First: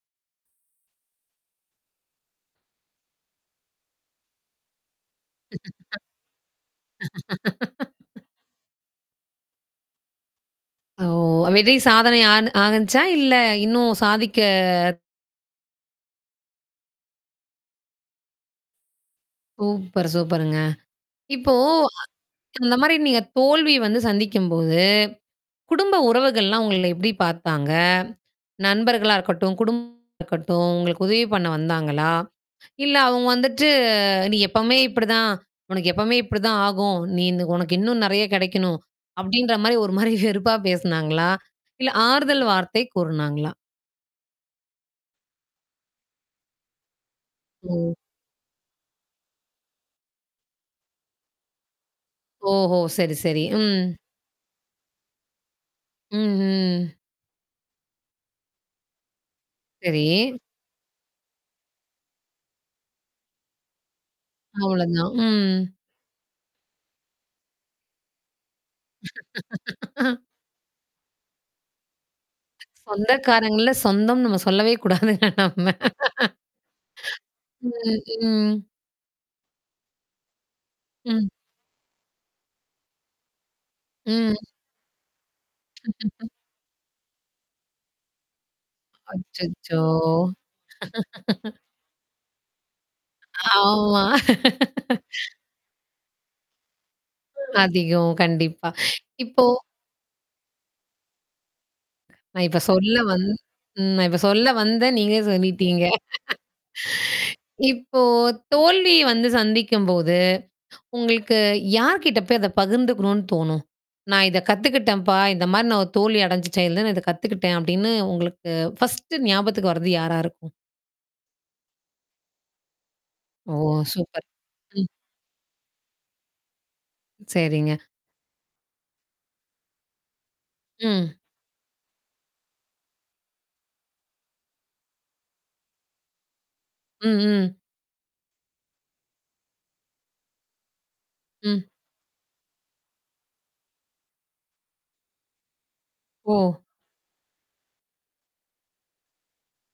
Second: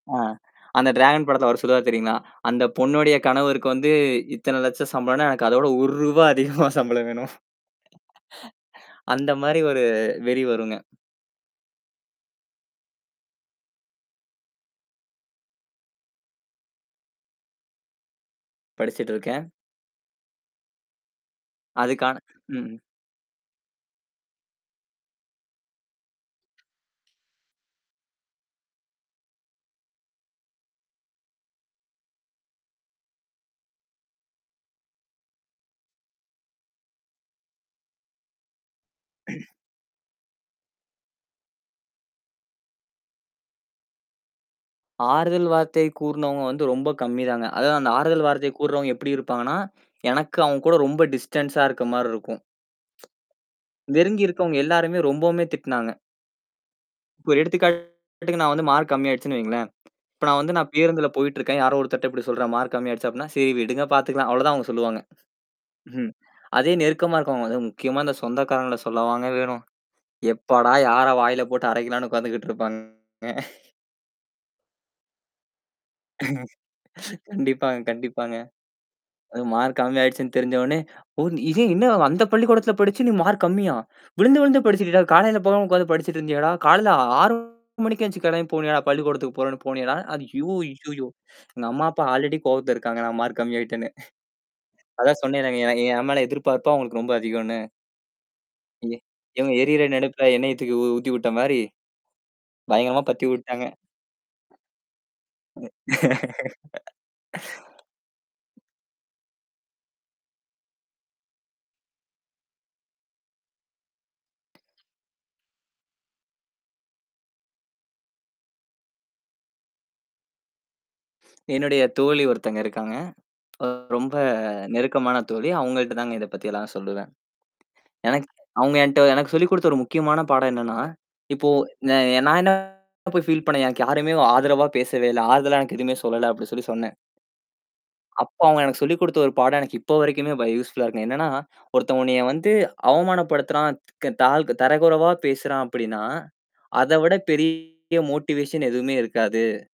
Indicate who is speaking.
Speaker 1: அ. அந்த ட்ராகன் படத்துல அவர் சொல்வார் தெரியுங்களா? அந்தப் பொண்ணோடய கணவருக்கு வந்து, இத்தன லட்சம் சம்பளம்னா, எனக்கு அத விட 1 ரூபா அதிகமா சம்பளம் வேணும். அந்த மாதிரி ஒரு வெறி வருங்க.
Speaker 2: ஓ. விதை சாதனை ஆனு ஆகிச்சா இல்ல இன்னும் சாதிக்க
Speaker 1: படிச்சிட்டுருக்கேன்.
Speaker 2: சூப்பர், சூப்பருங்க. இப்போ
Speaker 1: அதுக்கான
Speaker 2: அந்
Speaker 1: ம்.
Speaker 2: அந்த மாரி நீங்கத் தோல்வி வந்து சந்திக்கும்போது, குடும்ப உறவுகள்லாம் உங்கள எப்படி பார்த்தாங்க? நண்பர்களா இருக்கட்டும், குடும்பமா இருக்கட்டும், உங்களுக்கு உதவி பண்ண வந்தாங்களா? இல்ல அவங்க வந்துட்டு, நீ எப்பவுமே இப்படி தான். உனக்கு எப்பவுமே இப்படி தான் ஆகும். நீ இந்த உனக்கு இன்னும் நிறைய கிடைக்கணும், அப்படின்ற மாரி, ஒரு மாரி வெறுப்பா பேசுனாங்களா? இல்ல ஆறுதல் வார்த்தை கூறுனாங்களா?
Speaker 1: ஆறுதல் வார்த்தை கூறுனவங்க வந்து ரொம்ப கம்மிதாங்க. அதாவது அந்த
Speaker 2: ஓ.
Speaker 1: ஆறுதல் வார்த்தை கூறவங்க எப்படி இருப்பாங்கன்னா, எனக்கு அவங்க கூட ரொம்ப டிஸ்டண்ஸா இருக்க மாரி இருக்கும்.
Speaker 2: ஓஹோ. சரி, சரி. ம்
Speaker 1: நெருங்கி இருக்கவங்க எல்லாருமே ரொம்பவுமே திட்டுனாங்க.
Speaker 2: ம்ஹ்ம்.
Speaker 1: இப்போ ஒரு எடுத்துக்காட்டுக்கு, நான் வந்து மார்க் கம்மியாயிடுச்சுன்னு வையுங்களேன். இப்போ நான்
Speaker 2: சரி.
Speaker 1: வந்து நான் பேருந்துல போயிட்டு இருக்கேன். யாரோ ஒருத்தர் அப்படி சொல்றாங்க. மார்க் கம்மியா ஆயிடுச்சு அப்படின்னா, சரி விடுங்க பாத்துக்கலாம். அவ்ளோ தான் அவங்க
Speaker 2: அவ்ளோ
Speaker 1: சொல்லுவாங்க.
Speaker 2: தான். ம்.
Speaker 1: ம்ஹ்ம். அதே நெருக்கமா இருக்கவங்க, அது முக்கியமா அந்தச் சொந்தக்காரங்கள சொல்ல வாங்க வேணும். எப்பாடா, யார வாயில போட்டு அரைக்கலாம்னு உக்காந்துகிட்டுருப்பா.
Speaker 2: சொந்தக்காரங்கள சொந்தம்ன்னு நம்ம சொல்லவே கூடாதுங்க நம்ம
Speaker 1: கண்டிப்பாங்க,
Speaker 2: ம்,
Speaker 1: கண்டிப்பாங்க.
Speaker 2: ம்.
Speaker 1: அதும் மார்க் கம்மியாயிடுச்சுன்னு தெரிஞ்சவுடனே, ஓ,
Speaker 2: ம்.
Speaker 1: இதே என்ன அந்தப் பள்ளிக்கூடத்துல படிச்சு நீ மார்க் கம்மியா?
Speaker 2: ம்.
Speaker 1: விழுந்து விழுந்து படிச்சிட்டுடா, காலையில போகாம உட்கார்ந்து படிச்சிட்டு இருந்தியாடா? காலையில 6 மணிக்கே எந்திருச்சு கிளம்பி போனியாடா பள்ளிக்கூடத்துக்கு போறேன்னு
Speaker 2: அச்சச்சோ.
Speaker 1: போனியாடா? ஐயோ, ஐயையோ. எங்க அம்மா, அப்பா ஆல்ரெடி கோவத்துல இருக்காங்க, நான் மார்க் கம்மி ஆயிட்டேன்னு.
Speaker 2: ஆமா.
Speaker 1: அதான் சொன்னேன்லங்க, என் என் மேல எதிர்பார்ப்பு அவங்களுக்கு ரொம்ப அதிகன்னு.
Speaker 2: அதிகம். கண்டிப்பா.
Speaker 1: எ
Speaker 2: இப்போ
Speaker 1: இவங்க எரியிற நெருப்புல எண்ணெய தூக்கி உ ஊத்திவிட்ட மாரி
Speaker 2: நான் இப்ப சொல்ல
Speaker 1: பயங்கரமா
Speaker 2: வந்
Speaker 1: பத்தி வுட்டாங்க.
Speaker 2: ம். நான் இப்ப சொல்ல வந்தேன், நீங்களே சொல்லிட்டீங்க. இப்போ, தோல்வி வந்து சந்திக்கும்போது, உங்களுக்கு யார்கிட்ட போய் அத பகிர்ந்துக்கணும்னு தோணும். நான் இத கத்துக்கிட்டம்ப்பா. இந்த மாரி ஒரு தோல்வி அடைஞ்சுட்டேன் தான், இதக் கத்துக்கிட்டேன் அப்படின்னு உங்களுக்கு 1 ஞாபகத்துக்கு வரது யாரா இருக்கும்?
Speaker 1: என்னுடைய தோழி ஒருத்தங்க இருக்காங்க.
Speaker 2: ஓ,
Speaker 1: ரொம்ப
Speaker 2: சூப்பர். ம்.
Speaker 1: நெருக்கமான தோழி. அவங்கள்ட்டதாங்க இதைப் பத்தி எல்லாம் சொல்லுவேன்.
Speaker 2: சரிங்க.
Speaker 1: எனக்கு அவங்க என்ட்ட எனக்குச் சொல்லிக் கொடுத்த ஒரு முக்கியமான பாடம் என்னன்னா,
Speaker 2: ம்.
Speaker 1: இப்போ நா நான் என்ன போய் ஃபீல் பண்ணேன், எனக்கு யாருமே ஆதரவா பேசவே இல்ல. ஆறுதல எனக்கு எதுவுமே சொல்லல அப்படி சொல்லி சொன்னேன்.
Speaker 2: ம், ம்.
Speaker 1: அப்ப அவங்க எனக்குச் சொல்லிக் கொடுத்த ஒரு பாடம் எனக்கு இப்ப வரைக்குமே வ யூஸ்ஃபுல்லா இருக்கு. என்னன்னா,
Speaker 2: ம்.
Speaker 1: ஒருத்தன் உன்னைய வந்து அவமானப்படுத்துறான், தக் தா த தரகுறைவா பேசுறான் அப்படின்னா,
Speaker 2: ஓ.
Speaker 1: அத விட பெரிய மொட்டிவேஷன் எதுவுமே இருக்காது.